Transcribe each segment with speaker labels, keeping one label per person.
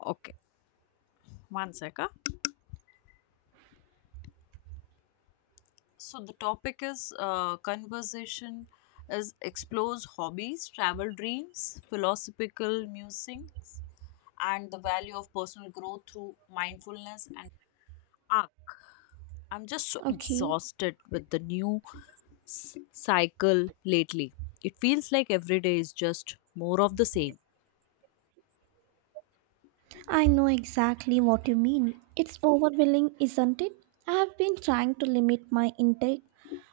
Speaker 1: Okay, one second. So the topic is conversation is explores hobbies, travel dreams, philosophical musings, and the value of personal growth through mindfulness and arc. I'm just so
Speaker 2: Okay,
Speaker 1: exhausted with the new cycle lately. It feels like every day is just more of the same.
Speaker 2: I know exactly what you mean. It's overwhelming, isn't it? I have been trying to limit my intake,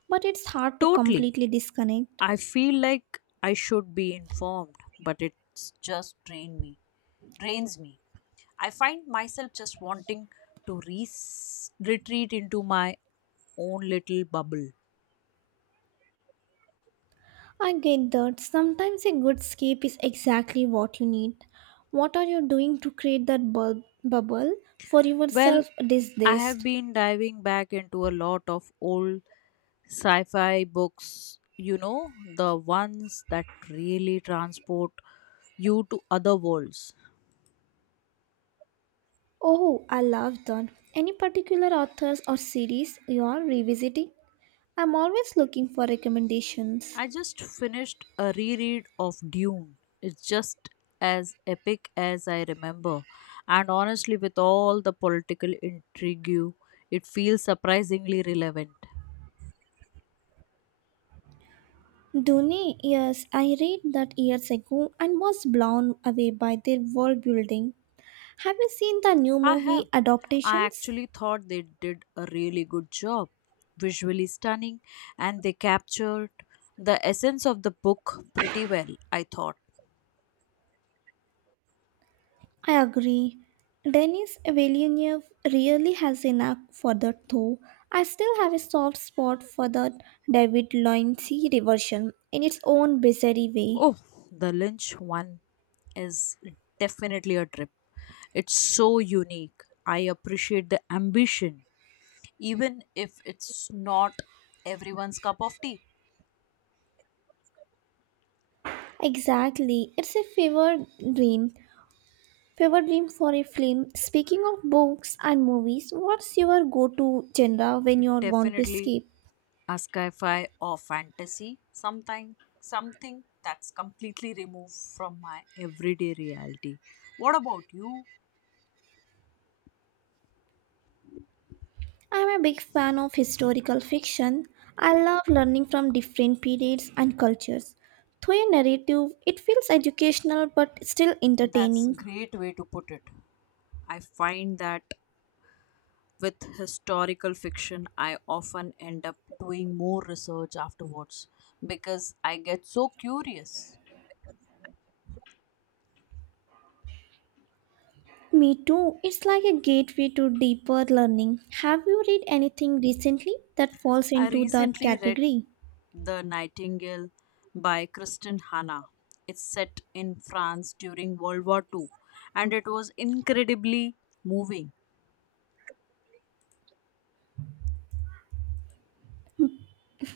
Speaker 2: but it's hard to
Speaker 1: Totally.
Speaker 2: completely disconnect.
Speaker 1: I feel like I should be informed, but it's just drain me. Drains me. I find myself just wanting to retreat into my own little bubble.
Speaker 2: I get that sometimes a good escape is exactly what you need. What are you doing to create that bubble for
Speaker 1: Well,
Speaker 2: yourself these
Speaker 1: I
Speaker 2: days?
Speaker 1: have been diving back into a lot of old sci fi books, you know, the ones that really transport you to other worlds.
Speaker 2: Oh, I love that. Any particular authors or series you are revisiting? I'm always looking for recommendations.
Speaker 1: I just finished a reread of Dune. It's just as epic as I remember. And honestly, with all the political intrigue, it feels surprisingly relevant.
Speaker 2: Dune, yes, I read that years ago and was blown away by their world building. Have you seen the new
Speaker 1: I have.
Speaker 2: movie
Speaker 1: I
Speaker 2: adaptations?
Speaker 1: actually thought they did a really good job. Visually stunning, and they captured the essence of the book pretty well, I thought.
Speaker 2: I agree. Denis Villeneuve really has a knack for that though. I still have a soft spot for the David Lynch reversion in its own bizarre way.
Speaker 1: Oh, the Lynch one is definitely a trip. It's so unique. I appreciate the ambition, even if it's not everyone's cup of tea.
Speaker 2: Exactly, it's a fever dream. Fever dream for a film. Speaking of books and movies, what's your go-to genre when you want to
Speaker 1: Definitely
Speaker 2: escape?
Speaker 1: a sci-fi or fantasy, something that's completely removed from my everyday reality. What about you?
Speaker 2: I'm a big fan of historical fiction. I love learning from different periods and cultures. Through a narrative, it feels educational but still
Speaker 1: That's a
Speaker 2: entertaining.
Speaker 1: great way to put it. I find that with historical fiction, I often end up doing more research afterwards because I get so curious.
Speaker 2: Me too. It's like a gateway to deeper learning. Have you read anything recently that falls
Speaker 1: I
Speaker 2: into that
Speaker 1: recently read
Speaker 2: category?
Speaker 1: The Nightingale by Kristen Hanna. It's set in France during World War II and it was incredibly moving.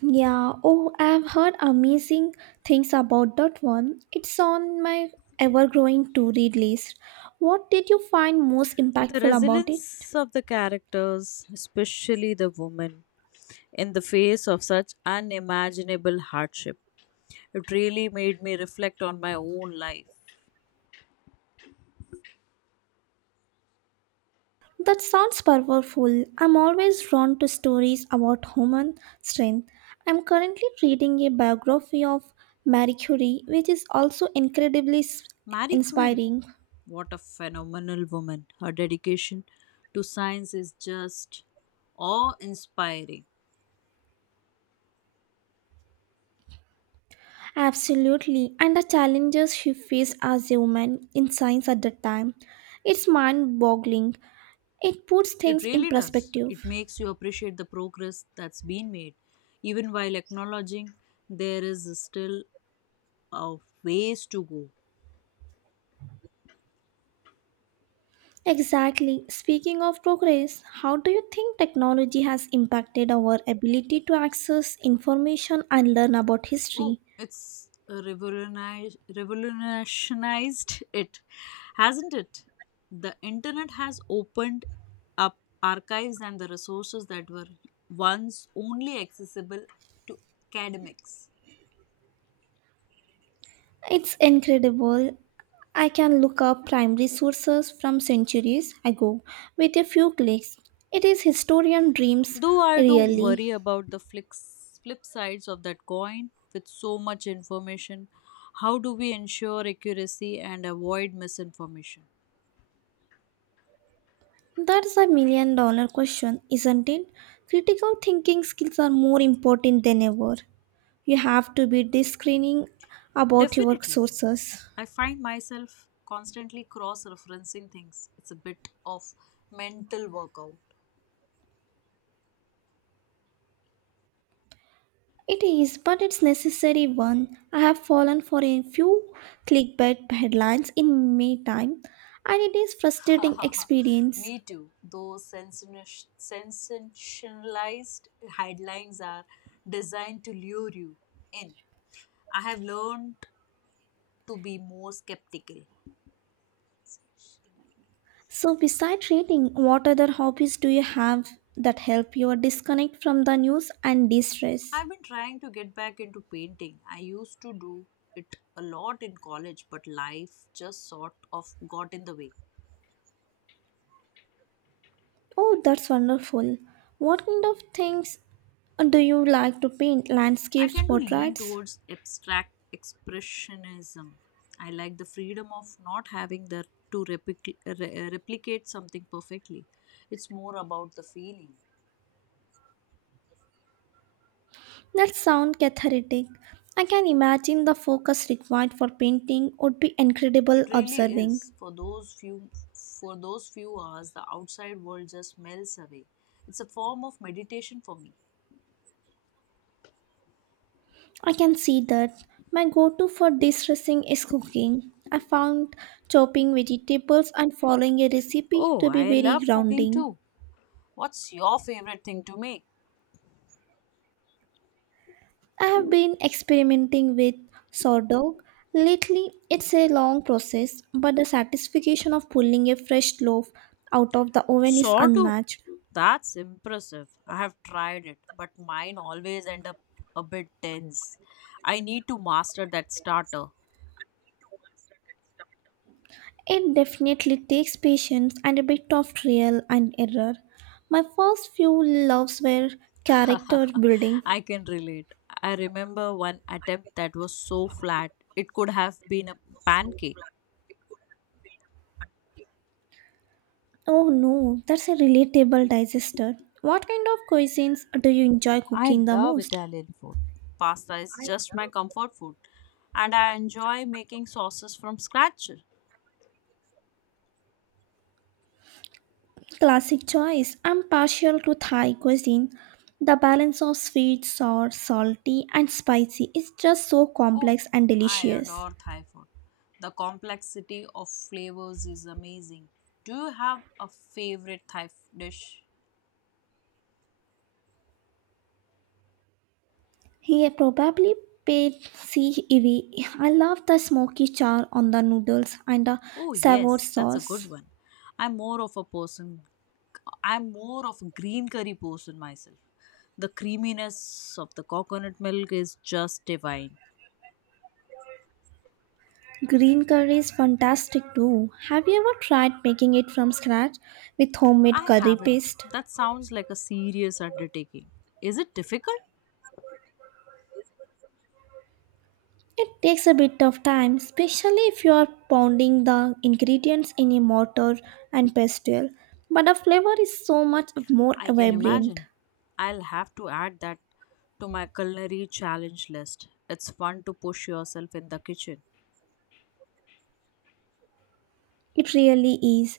Speaker 2: Yeah, oh, I've heard amazing things about that one. It's on my ever growing to read list. What did you find most
Speaker 1: The
Speaker 2: impactful about it?
Speaker 1: resilience of the characters, especially the woman, in the face of such unimaginable hardship. It really made me reflect on my own life.
Speaker 2: That sounds powerful. I'm always drawn to stories about human strength. I'm currently reading a biography of Marie Curie, which is also incredibly
Speaker 1: Marie Curie,
Speaker 2: inspiring.
Speaker 1: what a phenomenal woman. Her dedication to science is just awe inspiring.
Speaker 2: Absolutely, and the challenges she faced as a woman in science at that time. It's mind boggling. It puts
Speaker 1: It
Speaker 2: things in
Speaker 1: really does.
Speaker 2: perspective.
Speaker 1: It makes you appreciate the progress that's been made, even while acknowledging there is still a ways to go.
Speaker 2: Exactly. Speaking of progress, how do you think technology has impacted our ability to access information and learn about
Speaker 1: Oh,
Speaker 2: history?
Speaker 1: it's revolutionized it, hasn't it? The internet has opened up archives and the resources that were once only accessible to academics.
Speaker 2: It's incredible. I can look up primary sources from centuries ago with a few clicks. It is historian dreams,
Speaker 1: Though I do
Speaker 2: really.
Speaker 1: worry about the flip sides of that coin. With so much information, how do we ensure accuracy and avoid misinformation?
Speaker 2: That's a million dollar question, isn't it? Critical thinking skills are more important than ever. You have to be discerning about your
Speaker 1: Definitely.
Speaker 2: sources.
Speaker 1: I find myself constantly cross referencing things. It's a bit of mental workout.
Speaker 2: It is, but it's necessary one. I have fallen for a few clickbait headlines in May time, and it is frustrating experience.
Speaker 1: Me too. Those sensationalized headlines are designed to lure you in. I have learned to be more skeptical.
Speaker 2: So, besides reading, what other hobbies do you have that help you disconnect from the news and de stress?
Speaker 1: I've been trying to get back into painting. I used to do it a lot in college, but life just sort of got in the way.
Speaker 2: Oh, that's wonderful. What kind of things do you like to paint?
Speaker 1: I
Speaker 2: Landscapes,
Speaker 1: tend to lean
Speaker 2: portraits?
Speaker 1: towards abstract expressionism. I like the freedom of not having the, to replicate something perfectly. It's more about the feeling.
Speaker 2: That sounds cathartic. I can imagine the focus required for painting would be incredible
Speaker 1: It really
Speaker 2: observing.
Speaker 1: is. For those few hours, the outside world just melts away. It's a form of meditation for me.
Speaker 2: I can see that. My go to for distressing is cooking. I found chopping vegetables and following a recipe
Speaker 1: Oh,
Speaker 2: to be
Speaker 1: I
Speaker 2: very
Speaker 1: love cooking
Speaker 2: grounding.
Speaker 1: too. What's your favorite thing to make?
Speaker 2: I have been experimenting with sourdough lately. It's a long process, but the satisfaction of pulling a fresh loaf out of the oven is
Speaker 1: Sourdough?
Speaker 2: unmatched.
Speaker 1: That's impressive. I have tried it, but mine always end up a bit dense. I need to master that starter.
Speaker 2: It definitely takes patience and a bit of trial and error. My first few loaves were character building.
Speaker 1: I can relate. I remember one attempt that was so flat, it could have been a pancake.
Speaker 2: Oh no, that's a relatable digester. What kind of cuisines do you enjoy
Speaker 1: I
Speaker 2: cooking the
Speaker 1: love
Speaker 2: most?
Speaker 1: Italian food. Pasta is just my comfort food, and I enjoy making sauces from scratch.
Speaker 2: Classic choice. I'm partial to Thai cuisine. The balance of sweet, sour, salty, and spicy is just so
Speaker 1: Oh,
Speaker 2: complex and
Speaker 1: I
Speaker 2: delicious.
Speaker 1: adore Thai food. The complexity of flavors is amazing. Do you have a favorite Thai dish?
Speaker 2: He probably paid CEV. I love the smoky char on the noodles and the
Speaker 1: Oh,
Speaker 2: savour
Speaker 1: yes, that's a good
Speaker 2: sauce.
Speaker 1: one. I'm more of a person, I'm more of a green curry person myself. The creaminess of the coconut milk is just divine.
Speaker 2: Green curry is fantastic too. Have you ever tried making it from scratch with homemade
Speaker 1: I
Speaker 2: curry
Speaker 1: haven't.
Speaker 2: paste?
Speaker 1: That sounds like a serious undertaking. Is it difficult?
Speaker 2: It takes a bit of time, especially if you are pounding the ingredients in a mortar and pestle, but the flavor is so much more
Speaker 1: I can
Speaker 2: vibrant.
Speaker 1: imagine. I'll have to add that to my culinary challenge list. It's fun to push yourself in the kitchen.
Speaker 2: It really is.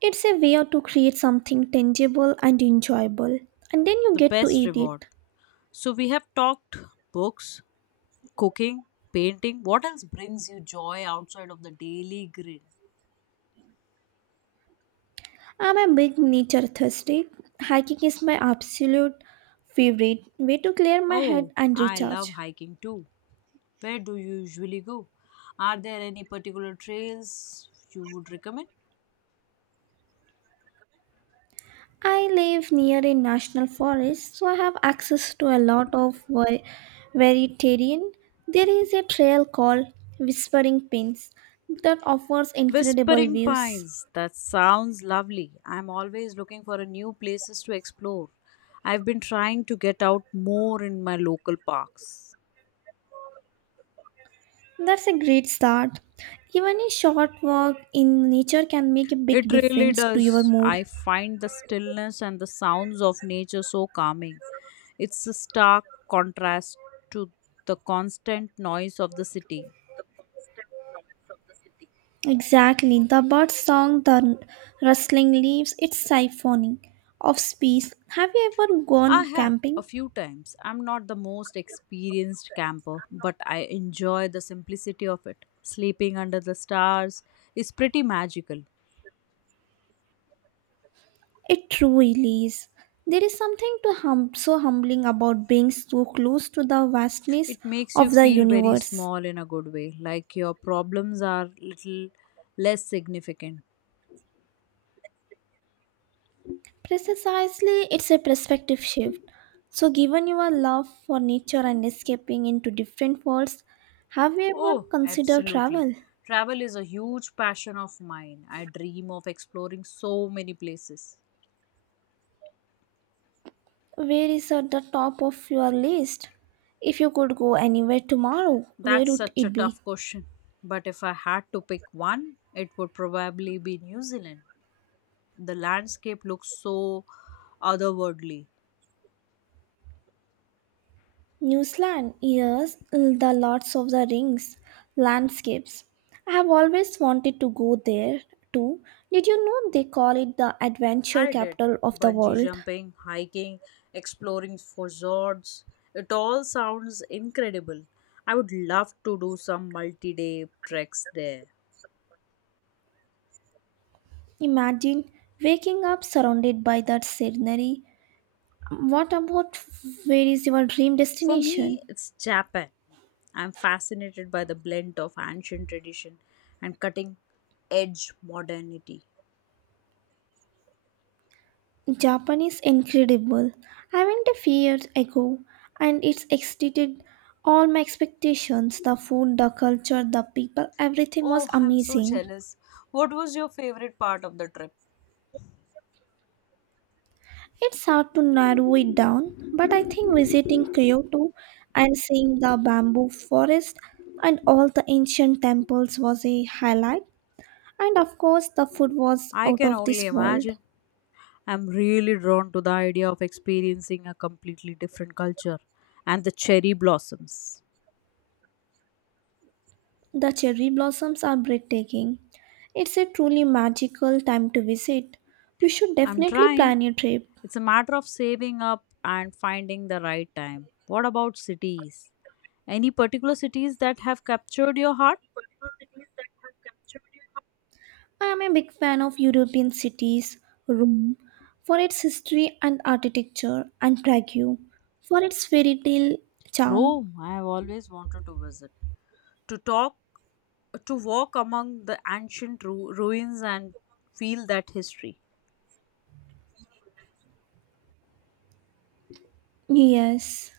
Speaker 2: It's a way to create something tangible and enjoyable, and then you
Speaker 1: The
Speaker 2: get to
Speaker 1: best
Speaker 2: eat
Speaker 1: reward.
Speaker 2: it.
Speaker 1: So, we have talked books, cooking, painting. What else brings you joy outside of the daily grind?
Speaker 2: I'm a big nature thirsty. Hiking is my absolute favorite way to clear my
Speaker 1: Oh,
Speaker 2: head and
Speaker 1: I love
Speaker 2: recharge.
Speaker 1: hiking too. Where do you usually go? Are there any particular trails you would recommend?
Speaker 2: I live near a national forest, so I have access to a lot of varied terrain. There is a trail called Whispering Pins that offers incredible
Speaker 1: Whispering
Speaker 2: views.
Speaker 1: Pines. That sounds lovely. I'm always looking for a new places to explore. I've been trying to get out more in my local parks.
Speaker 2: That's a great start. Even a short walk in nature can make a big
Speaker 1: It really
Speaker 2: difference to your
Speaker 1: does.
Speaker 2: mood.
Speaker 1: I find the stillness and the sounds of nature so calming. It's a stark contrast to the constant noise of the city.
Speaker 2: Exactly, the bird song, the rustling leaves, it's siphoning of space. Have you ever
Speaker 1: I
Speaker 2: gone
Speaker 1: have a
Speaker 2: camping?
Speaker 1: few times. I'm not the most experienced camper, but I enjoy the simplicity of it. Sleeping under the stars is pretty magical.
Speaker 2: It truly is. There is something to so humbling about being so close to the vastness
Speaker 1: It makes you
Speaker 2: of the
Speaker 1: feel very
Speaker 2: universe.
Speaker 1: small in a good way, like your problems are little less significant.
Speaker 2: Precisely, it's a perspective shift. So, given your love for nature and escaping into different worlds, have you ever
Speaker 1: Oh,
Speaker 2: considered
Speaker 1: absolutely.
Speaker 2: travel?
Speaker 1: Travel is a huge passion of mine. I dream of exploring so many places.
Speaker 2: Where is at the top of your list? If you could go anywhere tomorrow, where
Speaker 1: That's
Speaker 2: would
Speaker 1: such a
Speaker 2: it be?
Speaker 1: tough question. But if I had to pick one, it would probably be New Zealand. The landscape looks so otherworldly.
Speaker 2: New Zealand, yes, the Lords of the Rings landscapes. I have always wanted to go there too. Did you know they call it the adventure
Speaker 1: I did
Speaker 2: capital of the
Speaker 1: bungee
Speaker 2: world?
Speaker 1: jumping, hiking, exploring for fjords. It all sounds incredible. I would love to do some multi day treks there.
Speaker 2: Imagine waking up surrounded by that scenery. What about, where is your dream
Speaker 1: For
Speaker 2: destination?
Speaker 1: me, it's Japan. I'm fascinated by the blend of ancient tradition and cutting edge modernity.
Speaker 2: Japan is incredible. I went a few years ago and it's exceeded all my expectations. The food, the culture, the people, everything
Speaker 1: Oh,
Speaker 2: was
Speaker 1: I'm so
Speaker 2: amazing.
Speaker 1: jealous. What was your favorite part of the trip?
Speaker 2: It's hard to narrow it down, but I think visiting Kyoto and seeing the bamboo forest and all the ancient temples was a highlight. And of course, the food was
Speaker 1: I
Speaker 2: out
Speaker 1: can
Speaker 2: of
Speaker 1: only
Speaker 2: this world.
Speaker 1: imagine. I'm really drawn to the idea of experiencing a completely different culture and the cherry blossoms.
Speaker 2: The cherry blossoms are breathtaking. It's a truly magical time to visit. You should
Speaker 1: I'm
Speaker 2: definitely
Speaker 1: trying.
Speaker 2: plan your trip.
Speaker 1: It's a matter of saving up and finding the right time. What about cities? Any particular cities that have captured your heart?
Speaker 2: I am a big fan of European cities, Rome, for its history and architecture, and Prague, for its fairy tale charm.
Speaker 1: Rome, I have always wanted to visit. To talk to walk among the ancient ruins and feel that history.
Speaker 2: Yes,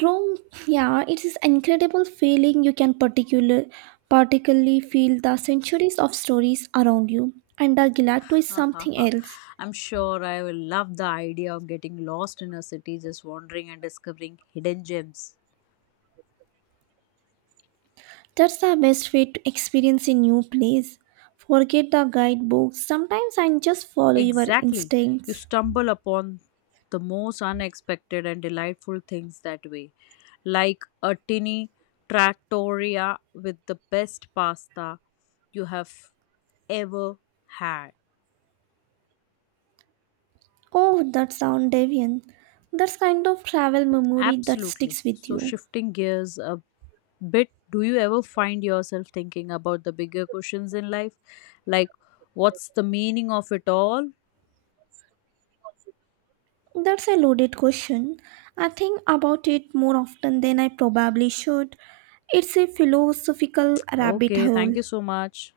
Speaker 2: Rome. Yeah, it is incredible feeling. You can particularly feel the centuries of stories around you, and the gelato is
Speaker 1: Ha, ha,
Speaker 2: something
Speaker 1: ha.
Speaker 2: else.
Speaker 1: I'm sure I will love the idea of getting lost in a city, just wandering and discovering hidden gems.
Speaker 2: That's the best way to experience a new place. Forget the guidebooks. Sometimes and just follow your
Speaker 1: Exactly. You
Speaker 2: instincts.
Speaker 1: stumble upon the most unexpected and delightful things that way, like a tiny trattoria with the best pasta you have ever had.
Speaker 2: Oh, that sound deviant. That's kind of travel memory that
Speaker 1: Absolutely.
Speaker 2: sticks with
Speaker 1: So,
Speaker 2: you.
Speaker 1: shifting gears a But do you ever find yourself thinking about the bigger questions in life? Like, what's the meaning of it all?
Speaker 2: That's a loaded question. I think about it more often than I probably should. It's a philosophical rabbit
Speaker 1: Okay, thank
Speaker 2: hole.
Speaker 1: you so much.